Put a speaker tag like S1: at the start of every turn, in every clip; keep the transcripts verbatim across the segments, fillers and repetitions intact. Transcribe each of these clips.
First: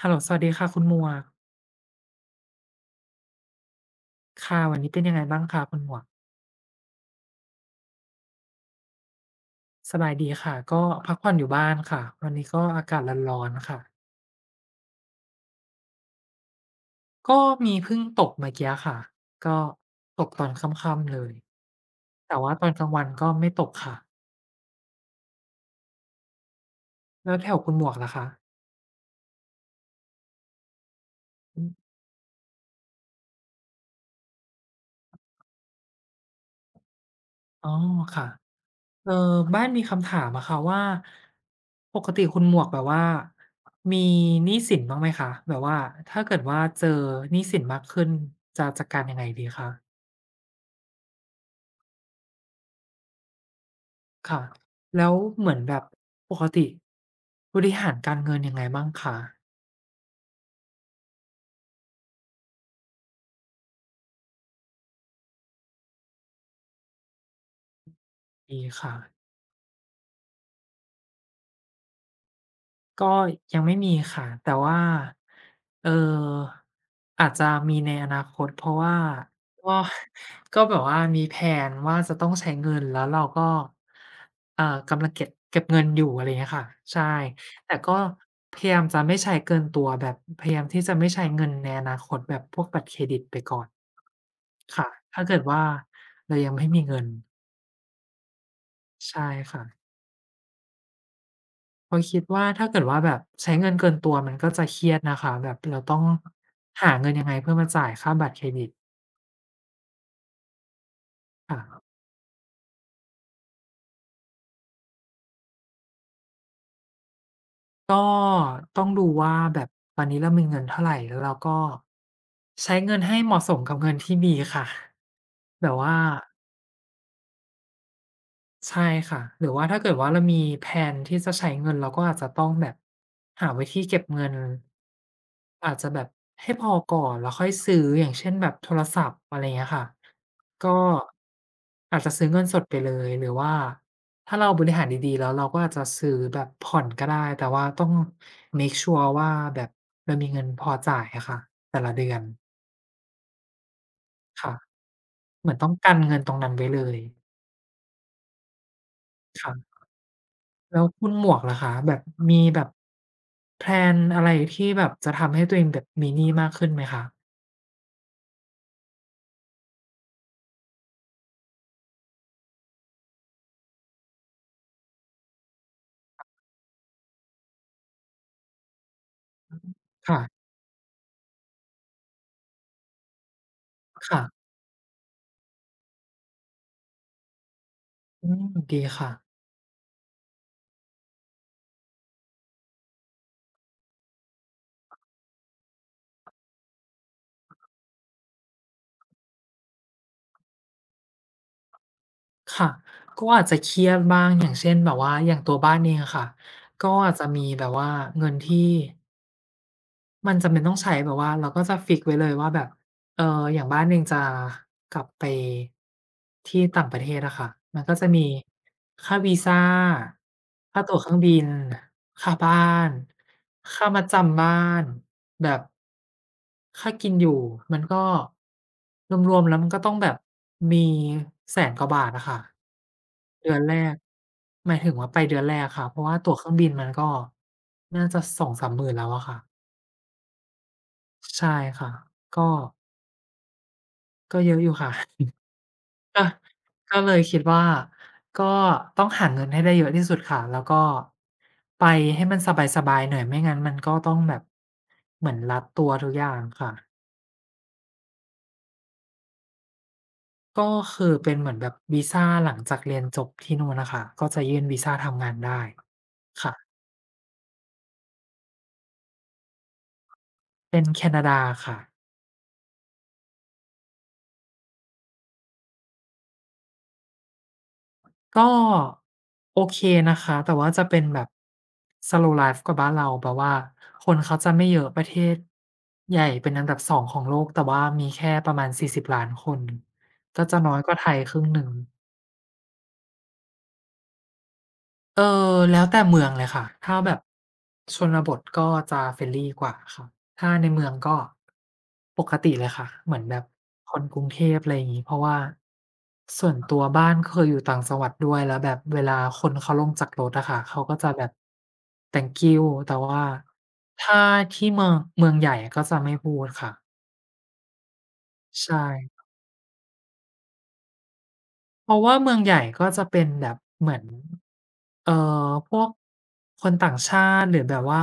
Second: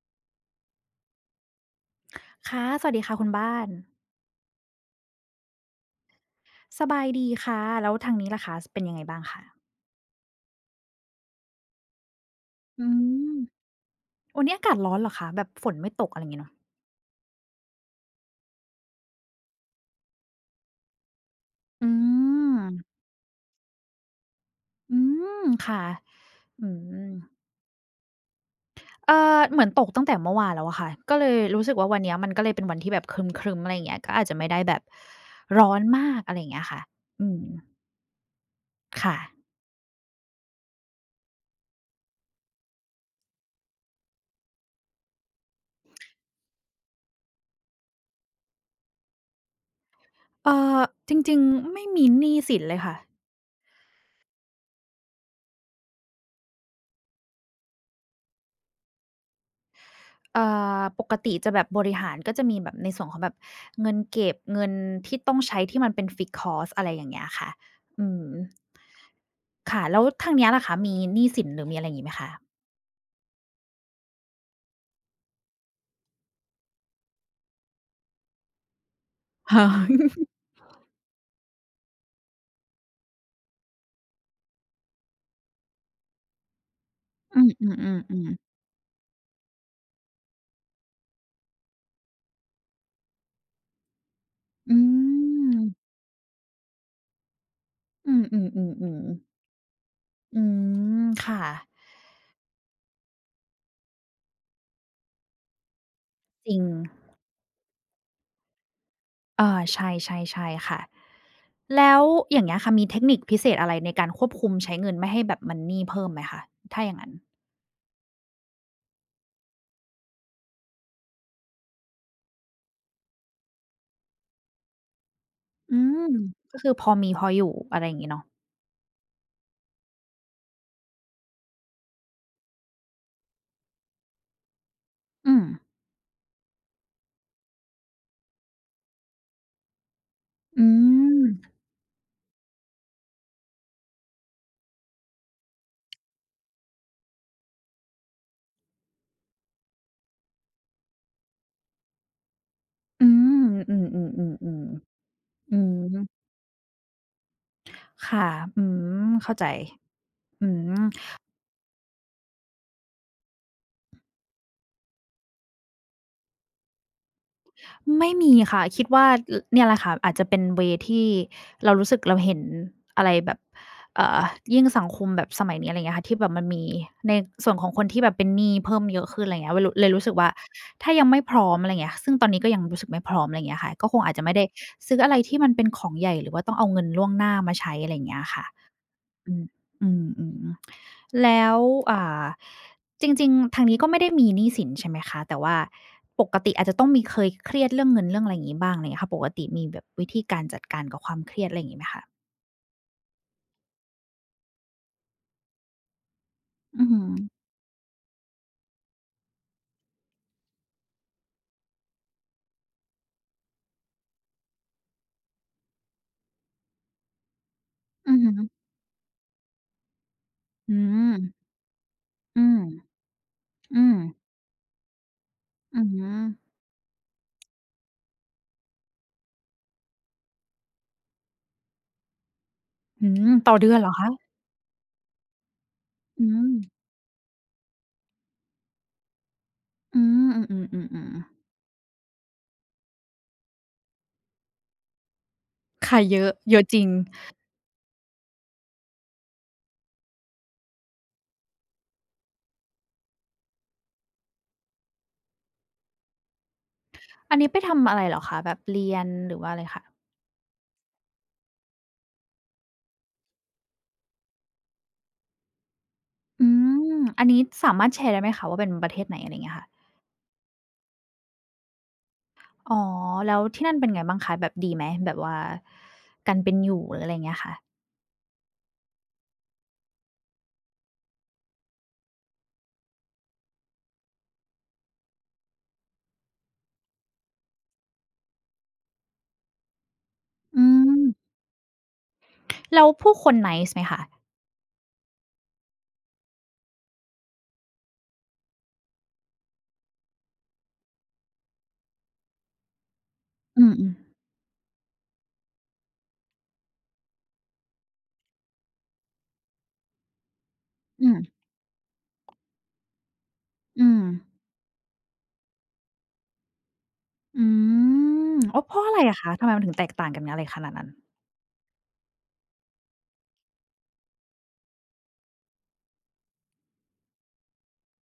S1: ฮัลโหลสวัสดีค่ะคุณหมวก
S2: ค่ะสวัสดีค่ะคุณบ้าน
S1: ค่ะวันนี้เป็นยังไงบ้างคะคุณหมวก
S2: สบายดีค่ะ แล้วทางนี้ล่ะคะสเป็นยังไงบ้างคะ
S1: สบายดีค่ะก็พักผ่อนอยู่บ้านค่ะวันนี้ก็อา
S2: อื
S1: กาศ
S2: ม
S1: ร้อนๆค่ะ
S2: วันนี้อากาศร้อนเหรอคะแบบฝนไม่ตกอะไรงี้เนาะ
S1: ก็มีเพิ่งตกเมื่อกี้ค่ะก็ตกตอนค่ำๆเลย
S2: อื
S1: แต่ว่าตอนกลาง
S2: ม
S1: วันก็ไม่ตกค่ะ
S2: อืมค่ะอืม
S1: แล้วแถวคุณหมวกล่ะคะ
S2: เอ่อเหมือนตกตั้งแต่เมื่อวานแล้วอะค่ะก็เลย
S1: อื
S2: รู้
S1: ม
S2: สึกว่าวันเนี้ยมันก็เลยเป็นวันที่แบบครึ้มๆอะไรอย่างเงี้ยก็อาจจะไม่ได้แบบร้อนมากอะไรอย่างเงี้ยค่ะอืม
S1: อ๋อค่ะเอ่อ
S2: ค่ะ
S1: บ้านมีคำถามอะค่ะว่าปกติคุณหมวกแบบว่ามีหนี้สินบ้างไหมคะแบบว่าถ้าเกิดว่าเจอหนี้สินมากขึ้นจะจัดการยังไงดีคะ
S2: เอ่อจริงๆไม่มีหนี้สินเลยค่ะ
S1: ค่ะ แล้วเหมือนแบบปกติบริหารการเงินยังไงบ้างคะ
S2: เอ่อปกติจะแบบบริหารก็จะมีแบบในส่วนของแบบเงินเก็บเงินที่ต้องใช้ที่มันเป็น fixed cost อะไรอย่างเงี้ยค่ะอืม
S1: ดีค่ะ
S2: ค่ะแล้วทางเนี้ยล่ะคะมีหนี้สินหรือมีอะไรอย่างงี้ไหมคะ
S1: ก็ยังไม่มีค่ะแต่ว่าเอ่ออาจจะมีในอนาคตเพราะว่า
S2: ค่ะ
S1: ก็ก็แบบว่ามีแพลนว่าจะต้องใช้เงินแล้วเราก็เอ่อกำลังเก็บเก็บเงินอยู่อะไรอย่างเงี้ยค่ะใช่แต่ก็
S2: อ
S1: พยายามจะไม่ใช้เกินตัวแบบพยายามที่จะไม่ใช้เงินในอนาคตแบบพวกบัตรเครดิตไปก่อน
S2: ื
S1: ค่ะถ้าเกิ
S2: มๆๆๆ
S1: ด
S2: อื
S1: ว่าเรายังไม่มีเงิน
S2: มอืมๆๆ
S1: ใช่
S2: ๆ
S1: ค่ะ
S2: อืมค่ะ
S1: เพราะคิดว่าถ้าเกิดว่าแบบใช้เงินเกินตัวมันก็จะเครียดนะคะแบบเราต้อง
S2: จริง
S1: หาเงินยังไงเพื่อมาจ่ายค่าบัตรเครดิต
S2: เออใช่ๆๆค่ะ
S1: ค่ะ
S2: แล้วอย่างเงี้ยค่ะมีเทคนิคพิเศษอะไรในการควบคุมใช้เงินไม่ให้แบบมันหนี้เพิ่มไหมคะถ้าอย่างงั้น
S1: ก็ต้องดูว่าแบบตอนนี้เรามีเงินเท่าไหร่แล้วเราก็ใช้เงินให้เหมาะสมกับเงินที่มีค่ะแบ
S2: อื
S1: บว่า
S2: มก็คือพอมีพออยู่อะไรอย่างงี้เนาะ
S1: ใช่ค่ะหรือว่าถ้าเกิดว่าเรามีแพลนที่จะใช้เงินเราก็อาจจะต้องแบบหาวิธีเก็บเงิน
S2: อืม
S1: อาจจะแบบให้พอก่อนแล้วค่อยซื้ออย่างเช่นแบบโทรศัพท์อะไรอย่างเงี้ยค่ะ
S2: อื
S1: ก็
S2: ม
S1: อาจจะซื้อเงินสดไปเลยหรือว่าถ้าเราบริหารดีๆแล้วเราก็อาจจะซื้อแบบผ่อนก็ได้แต่ว่าต้องเมกชัวร์ว่าแบบเรามีเงินพอจ่ายอะค่ะแต่ละเดือน
S2: อืม อื
S1: ค่ะ
S2: อๆๆ
S1: เห
S2: ๆ
S1: มื
S2: อื
S1: อนต้อ
S2: ม
S1: งกันเงินตรงนั้นไว้เลย
S2: ค่ะ อืม เข้าใจ
S1: ค่ะ
S2: อืม
S1: แล้วคุณหมวกล่ะคะแบบมีแบบแพลนอะไรที่แบบจะทำให้ตัวเองแบบมีหนี้มากขึ้นไหมคะ
S2: ไม่มีค่ะคิดว่าลเนี่ยแหละค่ะอาจจะเป็นเวย์ที่เรารู้สึกเราเห็นอะไรแบบเอ่อยิ่งสังคมแบบสมัยนี้อะไรเงี้ยค่ะที่แบบมันมีในส่วนของคนที่แบบเป็นหนี้เพิ่มเยอะขึ้นอะไรเงี้ยเวลเลยรู้สึกว่า
S1: ค่ะ
S2: ถ้ายังไม่พร้อมอะไรเงี้ยซึ่งตอนนี้ก็ยังรู้สึกไม่พร้อมอะไรเงี้ยค่ะก็คงอาจจะไม่
S1: ค่ะ
S2: ได้ซื้ออะไรที่มันเป็นของใหญ่หรือว่าต้องเอาเงินล่วงหน้ามาใช้อะไรเงี้ย
S1: อืม
S2: ค่ะ
S1: ดีค่ะ
S2: อืมอืมๆ แล้วอ่าจริงๆทางนี้ก็ไม่ได้มีหนี้สินใช่ไหมคะแต่ว่าปกติอาจจะต้องมีเคยเครียดเรื่องเงินเรื่องอะไรอย่างงี้บ้างอะไรอย่างเงี้ยค่ะปกติมีแบบวิธีการจัดการกับความเครียดอะไรอย่างงี้ไหมคะ
S1: ค่ะก็อาจจะเครียดบ้างอย่างเช่นแบบว่าอย่างตัวบ้านเองอะค่ะ
S2: อื
S1: ก็
S2: อฮึ
S1: อาจจะมีแบบว่าเงินที่ มันจำเป็นต้องใช้แบบว่าเราก็จะฟิกซ์ไว้เลยว่าแบบเอ่ออย่างบ้านหนึ่งจะกลับไปที่ต่างประเทศอะค่ะมันก็จะ
S2: อือ
S1: มี
S2: ฮึ
S1: ค่าวีซา
S2: อื
S1: ค่าตั๋วเค
S2: ม
S1: รื่องบินค่า
S2: อื
S1: บ้
S2: ม
S1: าน
S2: อื
S1: ค่า
S2: ม
S1: มัดจำบ้านแบบ
S2: อือฮึ
S1: ค่ากินอยู่มันก็รวมๆแล้วมันก็ต้องแบบมีแสนกว่าบาทอะค่ะ
S2: อืมต่
S1: เดื
S2: อ
S1: อน
S2: เดื
S1: แร
S2: อนเหรอ
S1: ก
S2: คะ
S1: หมายถึงว่าไปเดือนแรกค่ะเพราะว่า
S2: อื
S1: ตั๋วเครื่
S2: ม
S1: องบินมันก็น่าจะสองสามหมื่นแล้วอะค่ะ
S2: อืมอืมๆๆๆ
S1: ใช่ค่ะ ก็ก็เยอะอยู่ค่ะ
S2: ค่ะ เย
S1: ก็
S2: อะเยอะจริง
S1: ก็เลยคิดว่าก็ต้องหาเงินให้ได้เยอะที่สุดค่ะ แล้วก็ไปให้มันสบายๆหน่อยไม่งั้นมันก็ต้องแบบเหมือนรัดตัวทุกอย่างค่ะ
S2: อันนี้ไปทำอะไรเหรอคะแบบเรียนหรือว่าอะไรคะ
S1: ก็คือเป็นเหมือนแบบวีซาหลังจากเรียนจบที่นู่นน่ะค่ะก็จะยื่นวีซาทำงานได้
S2: อื
S1: ค่ะ
S2: มอันนี้สามารถแชร์ได้ไหมคะว่าเป็นประเทศไหนอะไรอย่างเงี้ยค่ะ
S1: เป็นแคนาดาค่ะ
S2: อ๋อแล้วที่นั่นเป็นไงบ้างคะแบบดีไหมแบบว่าการเป็นอยู่หรืออะไรอย่างเงี้ยค่ะ
S1: ก็โอเคนะคะแต่ว่าจะเป็นแบบ Slow Life กว่าบ้านเราแบบว่าคนเขาจะไม่เยอะประเทศใหญ่เป็นอันดับสองของโลกแต่ว่ามีแค่ประมาณสี่สิบล้านคนก็จะ
S2: อื
S1: น้อยก
S2: ม
S1: ว่าไทยครึ่งหนึ่ง
S2: แล้วผู้คน nice ไหมคะ
S1: เออแล้วแต่เมืองเลยค่ะถ้าแบบชนบทก็จะ friendly กว่าค่ะถ้าในเมืองก็ปกติเลยค่ะเหมือนแบบ
S2: อื
S1: ค
S2: ม
S1: นกรุง
S2: ๆ
S1: เทพอะไรอย่างงี้เพราะว่าส่วนตัวบ้านเคยอยู่ต่างจังหวัดด้วยแล้วแบบเวลาคนเขาลงจากรถอะค่ะเขาก็
S2: อื
S1: จะ
S2: ม
S1: แบบ thank you แต่ว่า
S2: อืม
S1: ถ้าที่เมืองเมืองใหญ่ก็จะไม่พูดค่ะ
S2: อืมอ้าวเพ
S1: ใช่
S2: ราะอะไรอะคะทำไมมันถึงแตกต่างกันอะไรขนาดนั้น
S1: เพราะว่าเมืองใหญ่ก็จะเป็นแบบเหมือนเอ่อพวกคนต่างชาติหรือแบบว่า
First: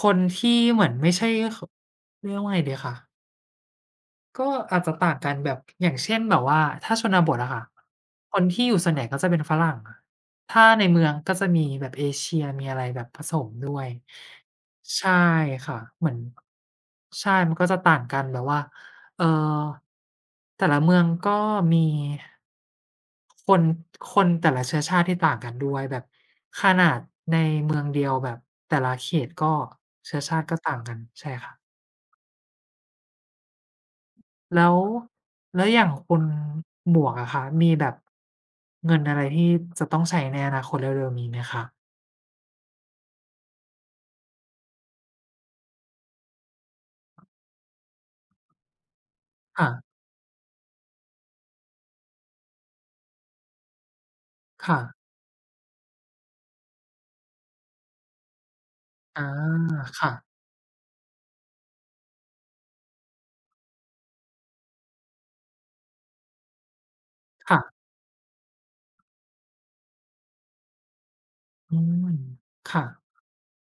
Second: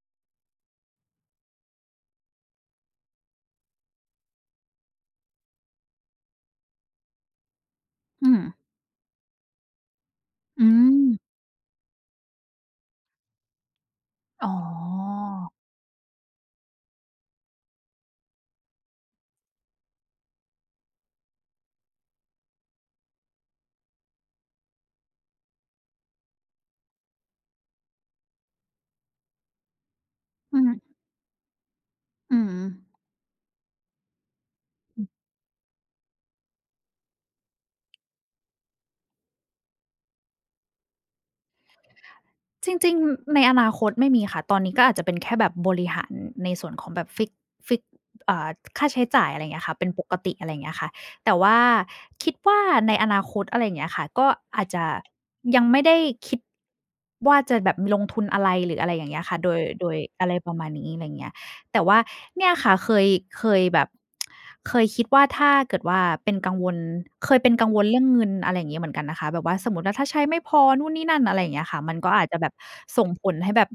S1: คนที่เหมือนไม่ใช่ขเรียกว่าไงดีคะ ก็อาจจะต่างกันแบบอย่างเช่นแบบว่าถ้าชนบทอะค่ะ
S2: อื
S1: ค
S2: ม
S1: นที่อยู่ส่วนใหญ่ก็จะเป็นฝรั่งถ้า
S2: อื
S1: ใน
S2: ม
S1: เมืองก็จะมีแบบเอเชียมีอะไรแบบผสมด้วย
S2: อ๋
S1: ใช่
S2: อ
S1: ค่ะเหมือนใช่มันก็จะต่างกันแบบว่าเอ่อแต่ละเมืองก็มีคนคนแต่ละเชื้อชาติที่ต่างกันด้วยแบบขนาดในเมืองเดียวแบบแต่ละเขตก็เชื้อชาติก็
S2: อืม
S1: ต่างกันใช่ค่ะ
S2: อืม
S1: แล้วแล้วอย่างคุณหมวกอะคะมีแบบเงินอะไรที่จะต้องใช้ในอนาคตเร็วๆนี้ไหมคะ
S2: จริงๆ ในอนาคตไม่มีค่ะ ตอนนี้ก็อาจจะเป็นแค่แบบบริหารในส่วนของแบบฟิกซ์ฟิกซ์อ่าค่าใช้จ่ายอะไรอย่างเงี้ย
S1: ค่ะ
S2: ค่ะเป็นปกติอะไรอย่างเงี้ยค่ะแต่ว่าคิดว่าในอนาคตอะไรอย่างเงี้ยค่ะก็อาจ
S1: ค่ะ
S2: จะยังไม่ได้คิดว่าจะแบบลงทุนอะไรหรืออะไรอย่างเงี้ย
S1: อา
S2: ค่ะโดยโดย
S1: ค่ะ
S2: อะไรประมาณนี้อะไรอย่างเงี้ย แต่ว่าเนี่ยค่ะเคยเคยแบบเคยคิดว่าถ้าเกิดว่าเป็นกังวลเคยเป็น
S1: ค่ะ
S2: กังวลเรื่องเงินอะไรอย่างงี้เหมือนกันนะคะแบบว่าสมมุติว่าถ้าใช้ไม่พอนู่นนี่นั่นอะไรอย่างเงี้ย
S1: อื
S2: ค่ะมัน
S1: ม
S2: ก็อาจจะแบบ
S1: ค่ะ
S2: ส่งผลให้แบบ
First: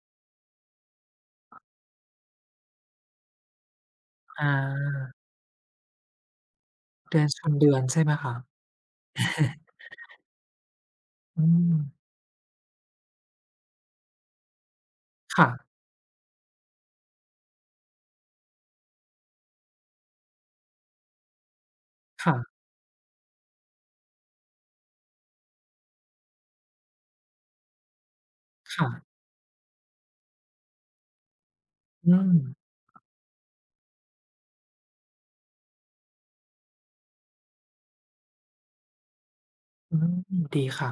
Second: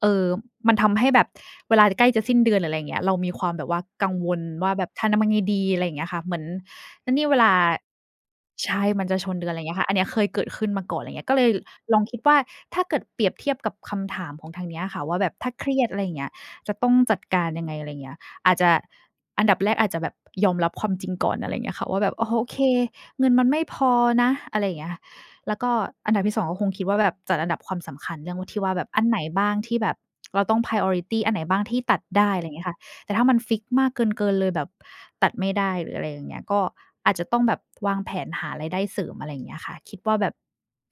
S2: เอ่อมันทำให้แบบเวลาใกล้จะสิ้นเดือนหรืออะไรอย่างเงี้ยเรามีความแบบว่ากังวล
S1: อ
S2: ว่าแบบ
S1: า
S2: ทำยังไงดีอะไรอย่างเงี้ยค่ะเหมือนแล้ว
S1: เดือ
S2: นี่
S1: น
S2: เว
S1: ชน
S2: ลา
S1: เดือนใช่ไหมคะ
S2: ใช่มันจะชนเดือนอะไรอย่างเงี้ยค่ะอันเนี้ยเคยเกิดขึ้นมาก่อนอะไรอย่างเงี้ยก็
S1: อื
S2: เลย
S1: ม
S2: ลองคิดว่าถ้าเกิดเปรียบเทียบกับคำถามของทางเนี้ยค่ะว่าแบบถ้าเครี
S1: ค่ะ
S2: ยดอะไรอย่างเงี้ย จะต้องจัดการยังไงอะไรเงี้ยอาจจะอันดับแรกอาจจะแบบยอมรับความจริงก่อนอะไรเงี้ยค่ะว่าแบบอ๋อโอเค
S1: ค่ะ
S2: เงินมันไม่พอนะอะไรอย่างเงี้ยแล้วก็อันดับที่สองก็คงคิดว่าแบบจัดอันดับความสำคัญเรื่องว่าที่ว่าแบ
S1: ค่ะ
S2: บอันไหนบ้างที่แบบเราต้อง priority อันไหนบ้างที่ตัด
S1: อืม
S2: ได้อะไรเงี้ยค่ะแต่ถ้ามันฟิกซ์มากเกินเกินเลยแบบตัดไม่ได้หรืออะไรอย่างเงี้ยก็อาจจะต้องแบบวางแผนหารายได้เสริมอะไรอย่างเงี้ยค่ะ
S1: อื
S2: คิด
S1: ม
S2: ว่าแบบ
S1: ดีค่ะ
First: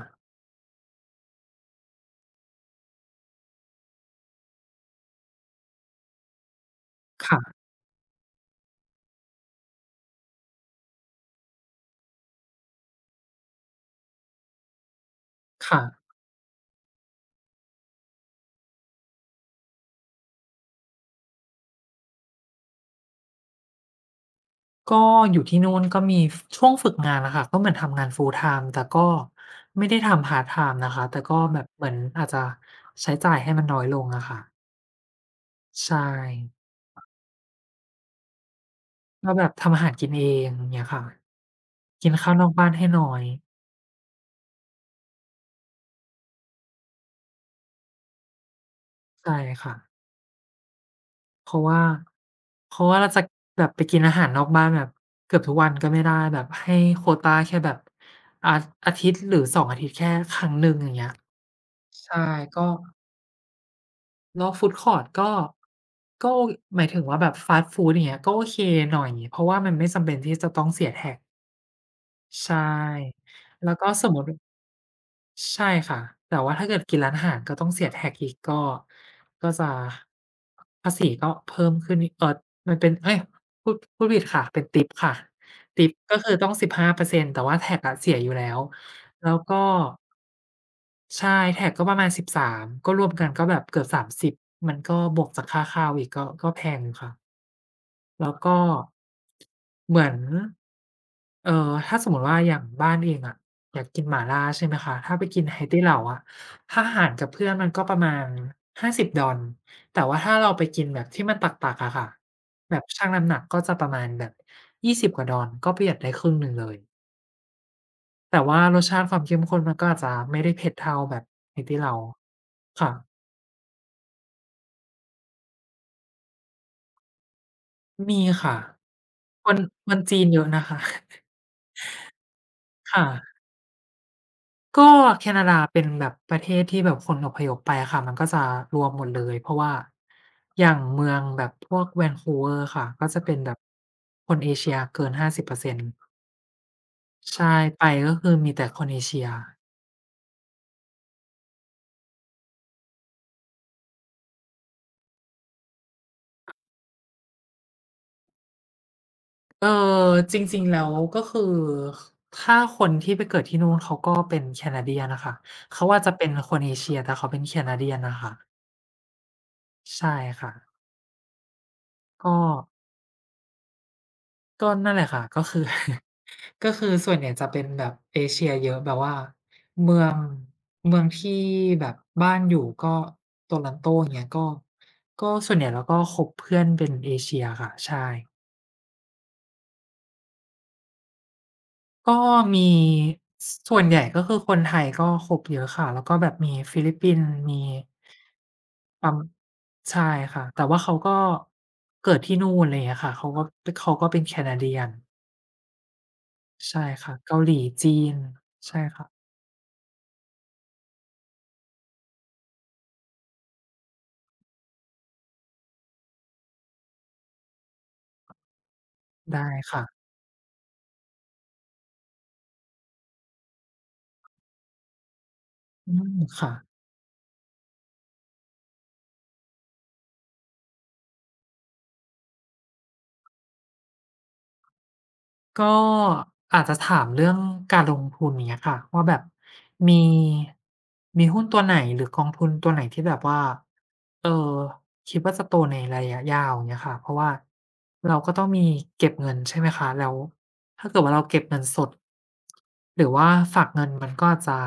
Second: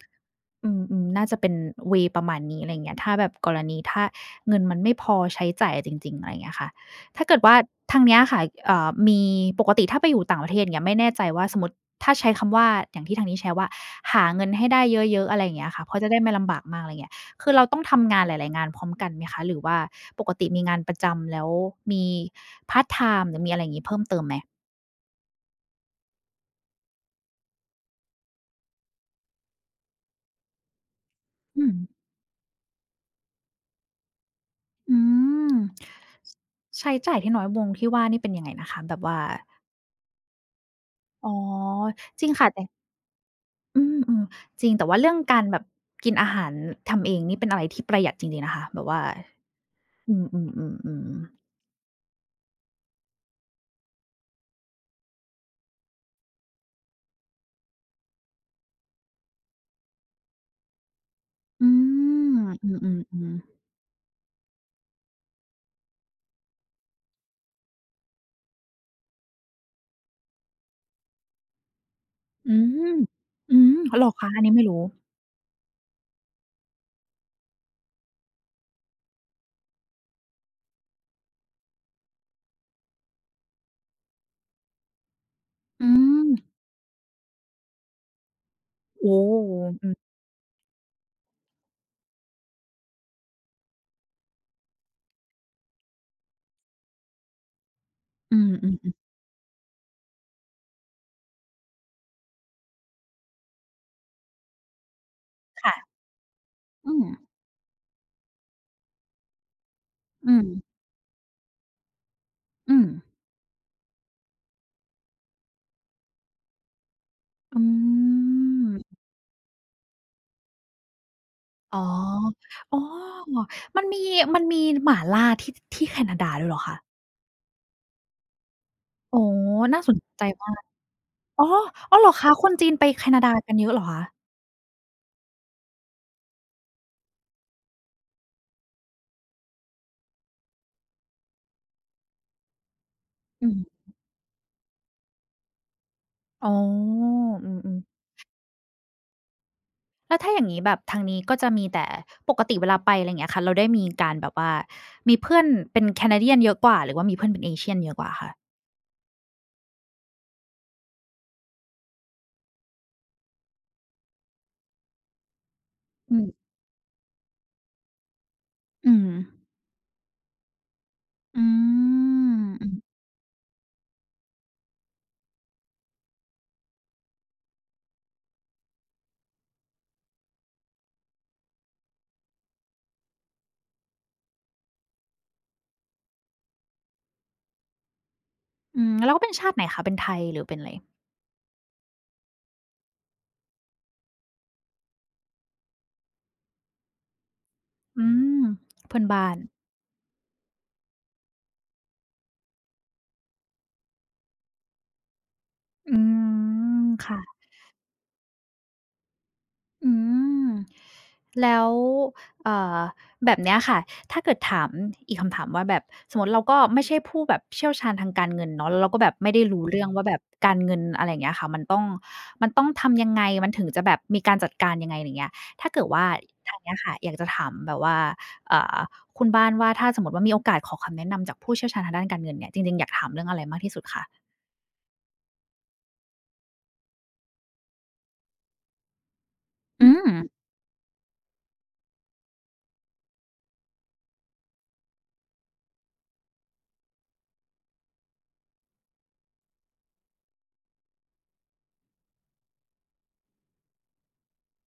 S2: อืมๆน่าจะเป็นเวย์ประมาณนี้อะไรอย่างเงี้ยถ้าแบบกรณีถ้าเงินมันไม่พอใช้จ่ายจริงๆอะไรอย่างเงี้ยค่ะถ้าเกิดว่า
S1: ค่ะ
S2: ทางเนี้ยค่ะเอ่อมีปกติถ้าไปอยู่ต่างประเทศอย่างเงี้ยไม่แน่ใจว่าสมมุติถ้าใช้คำว่าอย่างที่ทางนี้ใช้ว่าหาเงินให้ได้เยอะๆอะไรอย่างเงี้ย
S1: ค่ะ
S2: ค่ะเพราะจะได้ไม่ลำบากมากอะไรอย่างเงี้ยคือเราต้องทำงานหลายๆงานพร้อมกันไหมคะหรือว่าปกติมีงานประจำแล้วมีพาร์ตไทม์หรือมีอะไรอย่างงี้เพิ่มเติมไหม
S1: ก็อยู่ที่นู่นก็มีช่วงฝึกงานอะค่ะก็เหมือนทำงาน full-time แต่ก็ไม่ได้ทำ part-time นะคะแต่ก็แบ
S2: อื
S1: บ
S2: ม
S1: เหมือนอาจจะใช้จ่ายให้มันน้อยลงอะค่ะ
S2: อืม
S1: ใช่
S2: ใช้จ่ายที่น้อยวงที่ว่านี่เป็นยังไงนะคะแบบว่า
S1: ก็แบบทำอาหารกินเองอย่างเงี้ยค่ะ
S2: อ๋อ
S1: กิน
S2: จริ
S1: ข้า
S2: ง
S1: วน
S2: ค่ะ
S1: อก
S2: แต่
S1: บ้านให้น้อย
S2: อืมๆจริงแต่ว่าเรื่องการแบบกินอาหารทำเองนี่เป็นอะไรที่ประหยัดจริงๆนะคะแบบว่า
S1: ใช่ค่ะ
S2: อืมๆๆ
S1: เพ
S2: ๆ
S1: ราะว่าเพราะว่าเราจะแบบไปกินอาหารนอกบ้านแบบเกือบทุกวันก็ไม่ได้แบบให้โควตาแค่แบบอาอาทิตย์หรือสองอาทิตย์แค่ครั้งหนึ่งอย่างเงี้ย
S2: อื
S1: ใช่
S2: ม
S1: ก็
S2: อืมๆๆ
S1: แล้วฟูดคอร์ตก็ก็หมายถึงว่าแบบฟาสต์ฟูดอย่างเงี้ยก็โอเคหน่อยเพราะว่ามันไม่จำเป็นที่จะต้องเสีย tax
S2: อื
S1: ใช่
S2: มอืม
S1: แล้วก็
S2: เห
S1: ส
S2: รอ
S1: มมุติ
S2: คะอันนี้ไม่รู้
S1: ใช่ค่ะแต่ว่าถ้าเกิดกินร้านอาหารก็ต้องเสีย tax อีกก็ก็จะภาษีก็เพิ่มขึ้นเอ่อมันเป็นเอ๊ยพูดพูดผิดค่ะเป็นทิปค่ะทิ
S2: อื
S1: ปก็
S2: ม
S1: คือต้องสิบห้าเปอร์เซ็นต์แต่ว่า tax อะเสียอยู่แล้ว
S2: โอ้
S1: แล้
S2: โฮ
S1: วก็
S2: อืม
S1: ใช่ tax ก็ประมาณสิบสามก็รวมกันก็แบบเกือบสามสิบมสิบมันก็บวกจากค่าข้าวอีกก็ก็แพงอยู่ค่ะแล้ว
S2: อื
S1: ก็
S2: ม
S1: เหมือน เอ่อถ้าสมมติว่าอย่างบ้านเองอะอยากกินหม่าล่าใช่ไหมคะถ้าไปกิน
S2: ๆ
S1: ไฮ
S2: ๆค่ะ
S1: ตี้เหล่าอะถ้า
S2: อื
S1: หา
S2: ม
S1: รกับเพื่อนมันก็ประมาณห้าสิบดอศูนย์แต่ว่าถ้า
S2: อื
S1: เราไป
S2: ม
S1: กินแบบที่มันตักๆอะค่ะแบ
S2: อื
S1: บ
S2: ม
S1: ชั่งน้ำหนักก็จะประมาณแบบยี่สิบกว่าดอลก็ประหยัดได้ครึ่งหนึ่งเลย
S2: อืม
S1: แต่ว่ารสชาติความเข้มข้นมันก็อาจจะไม่ได้เผ็ดเท่าแบบไฮตี้
S2: อ๋อ
S1: เหล่า
S2: อ๋อ
S1: ค่ะ
S2: มันมีมันมีหม่าล่าที่ที่แคนาดาด้วยเหรอคะ
S1: มีค่ะ
S2: อ๋อ
S1: คน
S2: น่า
S1: ค
S2: ส
S1: น
S2: น
S1: จี
S2: ใจ
S1: นเยอะ
S2: มาก
S1: นะคะ
S2: อ๋ออ้าวเหรอคะคนจีนไปแคนาดา
S1: ค่ะ
S2: กันเยอะเหรอคะ
S1: ก็แคนาดาเป็นแบบประเทศที่แบบคนอพยพไปอะค่ะมันก็จะรวมหมดเลยเพราะว่าอย่างเมืองแบบพวก v นคูเวอ e ์ค่ะก็จะเป็น
S2: อื
S1: แบบ
S2: ม
S1: คนเอเชียเกินห้าสิบเปอร์เซ็นต์
S2: อ๋ออื
S1: ใช่
S2: ม
S1: ไป
S2: ๆ
S1: ก็คือมีแต่คนเอเชีย
S2: แล้วถ้าอย่างงี้แบบทางนี้ก็จะมีแต่ปกติเวลาไปอะไรอย่างเงี้ยค่ะเราได้มีการแบบว่ามีเพื่อนเป็น Canadian เยอะกว่าหรือว่ามีเพื่อนเป็น Asian เยอะกว่าคะ
S1: เออจริงๆแล้วก็คือถ้าคนที่ไปเกิดที่นู่นเขาก็เป็นแคนาเดียนน่ะค่ะเขาอาจจะ
S2: อื
S1: เป็
S2: ม
S1: นคนเอเชียแต่เขาเป็นแคนาเดียนน่ะค่ะ
S2: อืม
S1: ใช่ค่ะ
S2: อื
S1: ก็
S2: มอืม
S1: ก็นั่นแหละค่ะก็คือ ก็คือส่วนใหญ่จะเป็นแบบเอเชียเยอะแบบว่าเมืองเมืองที่แบบบ้านอยู่ก็ t ต r o น t o อย่างเงี้ยก็ก็ส่วนใหญ่เราก็คบเพื่อนเป็นเอเชียค่ะใช่
S2: อืมแล้วก็เป็นชาติไหนคะเป็นไทยหรือเป็นอะไร
S1: ก็มีสส่วนใหญ่ก็คือคนไทยก็คบเยอะค่ะแล้วก็แบบมีฟิลิปปินส์มี
S2: อืมเพื่อน
S1: ปัม
S2: บ้าน
S1: ใช่ค่ะแต่ว่าเขาก็เกิดที่นู่นอะไรอย่างเงี้ยค่ะเขาก็ปเขาก็เป็นแคนาเดียน
S2: อื
S1: ใช่
S2: ม
S1: ค่ะ
S2: ค่ะ
S1: เกาหลีจีนใช่ค่ะ
S2: อืมแล้วเอ่อแบบเนี้ยค่ะถ้าเกิดถามอีกคำถามว่าแบบสมมุติเราก็ไม่ใช่ผู้แบบเชี่ยวชาญทางการเงินเนาะแล้วเราก็แบบไม่ได้
S1: ได้
S2: รู้
S1: ค่ะ
S2: เรื่องว่าแบบการเงินอะไรอย่างเงี้ยค่ะมันต้องมันต้องทำยังไงมันถึงจะแบบมีการจัดการยังไงไรเงี้ยถ้าเกิด
S1: อื
S2: ว่า
S1: มค่ะ
S2: ทางเนี้ยค่ะอยากจะถามแบบว่าเอ่อคุณบ้านว่าถ้าสมมุติว่ามีโอกาสขอคำแนะนำจากผู้เชี่ยวชาญทางด้านการเงินเนี่ยจริงๆอยากถามเรื่องอะไรมากที่สุดคะ
S1: ก็อาจจะถามเรื่องการลงทุนเนี้ยค่ะว่าแบบ
S2: อื
S1: มี
S2: ม
S1: มีหุ้นตัวไหนหรือกองทุนตัวไหนที่แบบว่าเออคิดว่าจะโตในระยะยาวเนี้ยค่ะเพราะว่าเราก็ต้องมีเก็บเงินใช่ไหมคะแล้วถ้าเกิดว่าเราเก็บเงินสดหรือว่าฝากเงินมันก็อาจจะ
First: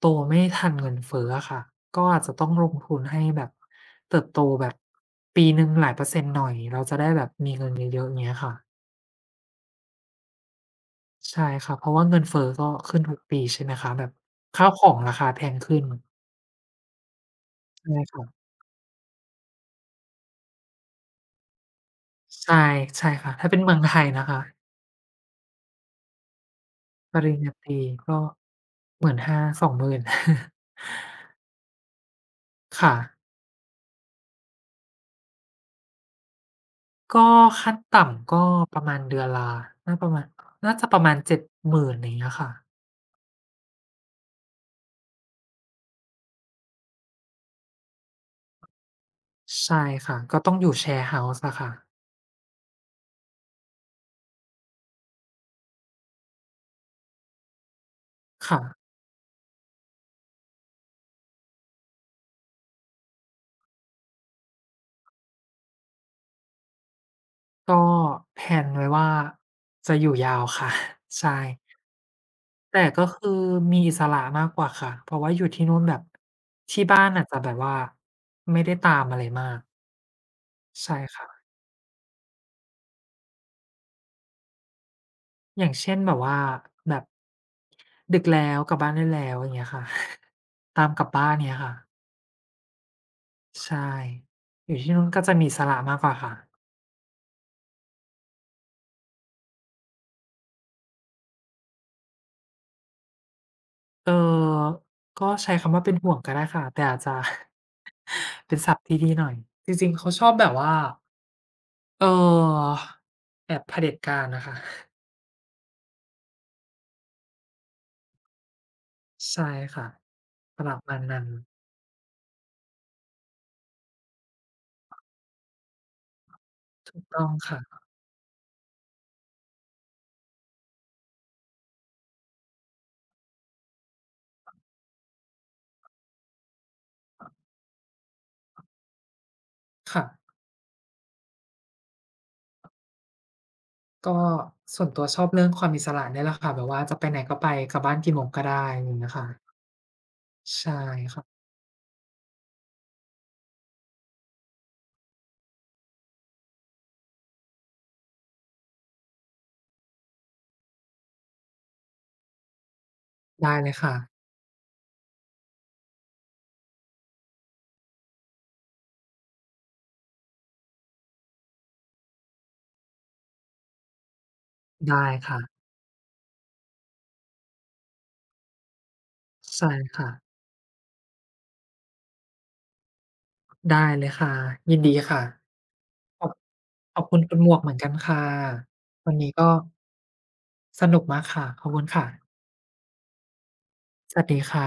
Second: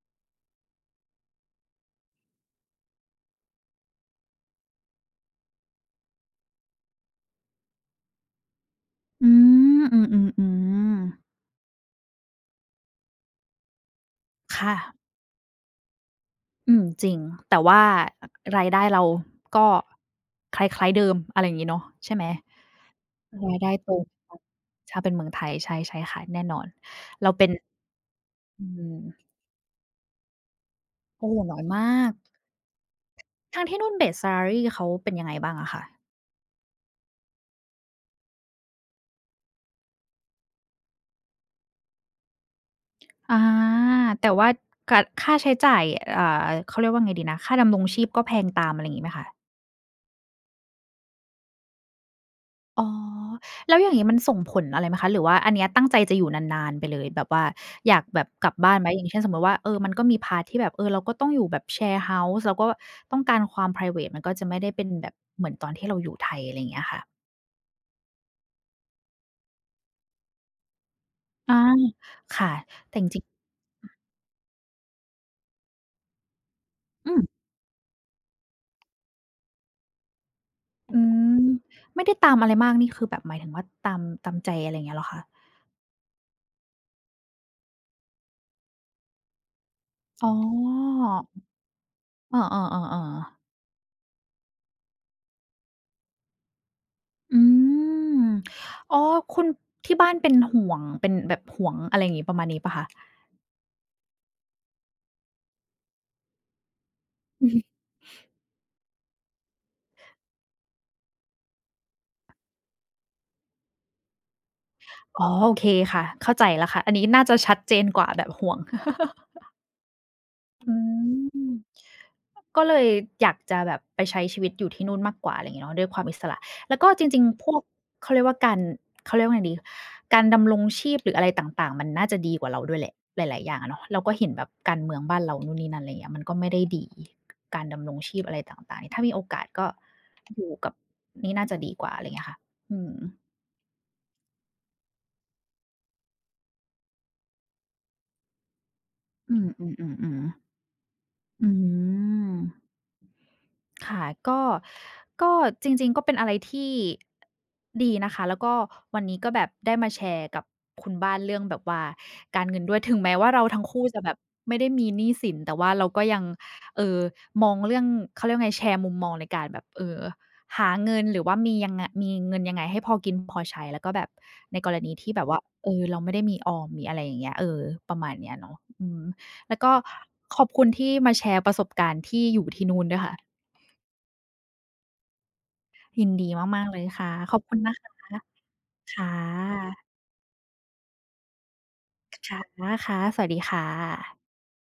S1: โตไม่ทันเงินเฟ้ออะค่ะก็อาจจะต้องลงทุนให้แบบเติบโตแบบปีหนึ่งหลายเปอร์เซ็นต์หน่อยเราจะได้แบบมีเงินเยอะๆเงี้ยค่ะ
S2: อืมอือๆๆ
S1: ใช่ครับเพราะว่าเงินเฟ้อก็ขึ้นทุกปีใช่ไหมครับแบบข้าว
S2: ค่ะ
S1: ของราคาแพงขึ้น
S2: อืมจริงแต่ว่า
S1: ใช่ครับ
S2: รายได้เราก็คล้ายๆเดิมอะไรอย่างงี้เนาะใช่ไหม
S1: ใช่ใช่ครับถ้า
S2: รา
S1: เป็
S2: ย
S1: น
S2: ได้
S1: เมือง
S2: ต
S1: ไท
S2: รง
S1: ยนะคะ
S2: ถ้าเป็นเมืองไทยใช่ใช่ค่ะแน่นอน
S1: ป
S2: เรา
S1: ริญ
S2: เป็น
S1: ญาตรีก็
S2: อื
S1: หมื่น
S2: ม
S1: ห้าสองสอง ศูนย์ ศูนย์ ศูนย์น
S2: โอ้น้อยมาก
S1: ค่ะ
S2: ทางที่นู่น Base Salary เขาเป็นยังไงบ้างอะคะ
S1: ก็ขั้นต่ำก็ประมาณเดือนละน่าประมาณน่าจะประมาณเจ็ด ศูนย์ ศูนย์ ศูนย์นอย่างเงี้ยค่ะ
S2: อาแต่ว่ากค่าใช้จ่ายอ่าเขาเรียกว่าไงดีนะค่าดำรงชีพก็แพงตามอะไรอย่างงี้ไหมคะ
S1: ใช่ค่ะก็ต้องอยู่แชร์เฮาส์อะค่ะ
S2: อ๋อแล้วอย่างงี้มันส่งผลอะไรไหมคะหรือว่าอันเนี้ยตั้งใจจะอยู่นานๆไปเลยแบบว่าอยากแบบกลับบ้านไหม
S1: ค่ะ
S2: อย่างเช่นสมมุติว่าเออมันก็มีพาร์ตที่แบบเออเราก็ต้องอยู่แบบแชร์เฮาส์เราก็ต้องการความไพรเวตมันก็จะไม่ได้เป็นแบบเหมือนตอนที่เราอยู่ไทยอะไรอย่างเงี้ยค่ะ
S1: ก็แพลนไว้ว่าจะอยู่ยาวค่ะ ใช่
S2: อาค่ะ
S1: แต่
S2: แต่
S1: ก็
S2: จริง
S1: คือ
S2: ๆ
S1: มีอิสระมากกว่าค่ะเพราะว่าอยู่ที่นู่นแบบที่บ้าน
S2: อืม
S1: อาจจะแบบว่าไม่ได้ตามอะไรมาก
S2: อื
S1: ใช่ค่ะ
S2: มไม่ได้ตามอะไรมากนี่คือแบบหมายถึงว่าตามตามใจอะไรอย่างเงี้ยเหรอคะ
S1: อย่างเช่นแบบว่าแบบดึกแล้วกลับบ้านได้แล้วอย่างเงี้ยค่ะ
S2: อ๋
S1: ตาม
S2: อ
S1: กลับบ้านเนี้ยค่ะ
S2: เออๆๆๆ
S1: ใช่อยู่ที่นู่นก็จะมีอิสระมากกว่าค่ะ
S2: อืมอ๋อคุณที่บ้านเป็นห่วงเป็นแบบห่วงอะไรอย่างงี้ประมาณนี้เปล่าคะ
S1: เออก็ใช้คำว่าเป็นห่วงก็ได้ค่ะแต่อาจจะ เป็นศัพท์ที่ดีหน่อยจริงๆเขาชอบแบบว่าเออแบบเผด็จการนะคะ
S2: อ๋อโอเคค่ะเข้าใจแล้วค่ะอันนี้น่าจะชัดเจนกว่าแบบห่วง
S1: ใช่ค่ะป
S2: อื
S1: ระมาณนั้น
S2: มก็เลยอยากจะแบบไปใช้ชีวิตอยู่ที่นู่นมากกว่าอะไรอย่างงี้เนาะด้วยความอิสระแล้วก็
S1: ถู
S2: จ
S1: ก
S2: ริ
S1: ต้อ
S2: ง
S1: ง
S2: ๆพวก
S1: ค่ะ
S2: เขาเรียกว่าการเขาเรียกว่าไงดีการดำรงชีพหรืออะไรต่างๆมันน่าจะดีกว่าเราด้วยแหละหลายๆอย่างอะเนาะเราก็เห็นแบบการเมืองบ้านเรานู่นนี่นั่นอะไรอย่างเงี้ยมันก็ไม่ได้ดีการดำรงชีพอะไรต่างๆนี่ถ้ามีโอกาสก็
S1: ค่ะ
S2: อยู่กับนี่น่าจะดีกว่าอะไรอย่างเงี้ยค่ะอืม
S1: ก็ส่วนตัวชอบเรื่องความอิสระเนี่ยแหละค่ะแบบว่าจะไปไหนก็ไปกลับบ้านกี่โมงก็ได้อย่างเงี้ยค่ะ
S2: อืมๆๆๆ
S1: ใช่ค่ะ
S2: อืม ค่ะก็ก็จริงๆก็เป็นอะไรที่ดีนะคะแล้วก็วันนี้ก็แบบได้มาแชร์กับคุณบ้านเรื่องแบบว่าการเงินด้วยถึงแม้ว่าเรา
S1: ได้
S2: ทั้ง
S1: เลย
S2: คู่
S1: ค่ะ
S2: จะแบบไม่ได้มีหนี้สินแต่ว่าเราก็ยังเอ่อมองเรื่องเขาเรียกว่าไงแชร์มุมมองในการแบบเอ่อหาเงินหรือว่ามียังไงมีเงินยังไงให้พอกินพอใช้แล้วก็แบบในกรณี
S1: ได้
S2: ที่แบบว่า
S1: ค่ะ
S2: เออเราไม่ได้มีออมมีอะไรอย่างเงี้ยเออประมาณเนี้ยเนาะอืมแล้ว
S1: ใช่
S2: ก็
S1: ค่ะ
S2: ขอบคุณที่มาแชร์ประสบการณ์ที่อยู่ที่นู่นด้วยค่ะ
S1: ได้เลยค่ะ ยินดีค่ะ
S2: ยิน
S1: ข
S2: ดี
S1: อบ
S2: มากๆเลย
S1: ขอบ
S2: ค่ะ
S1: คุณ
S2: ข
S1: คุ
S2: อ
S1: ณ
S2: บ
S1: หม
S2: คุ
S1: ว
S2: ณ
S1: กเหมื
S2: นะ
S1: อน
S2: ค
S1: กัน
S2: ะ
S1: ค่ะ
S2: ค่
S1: วันนี้ก็
S2: ะ
S1: สนุกมากค่ะ ขอบคุณค่ะ
S2: ค่ะค่ะสวัสดีค่
S1: สวัส
S2: ะ
S1: ดีค่ะ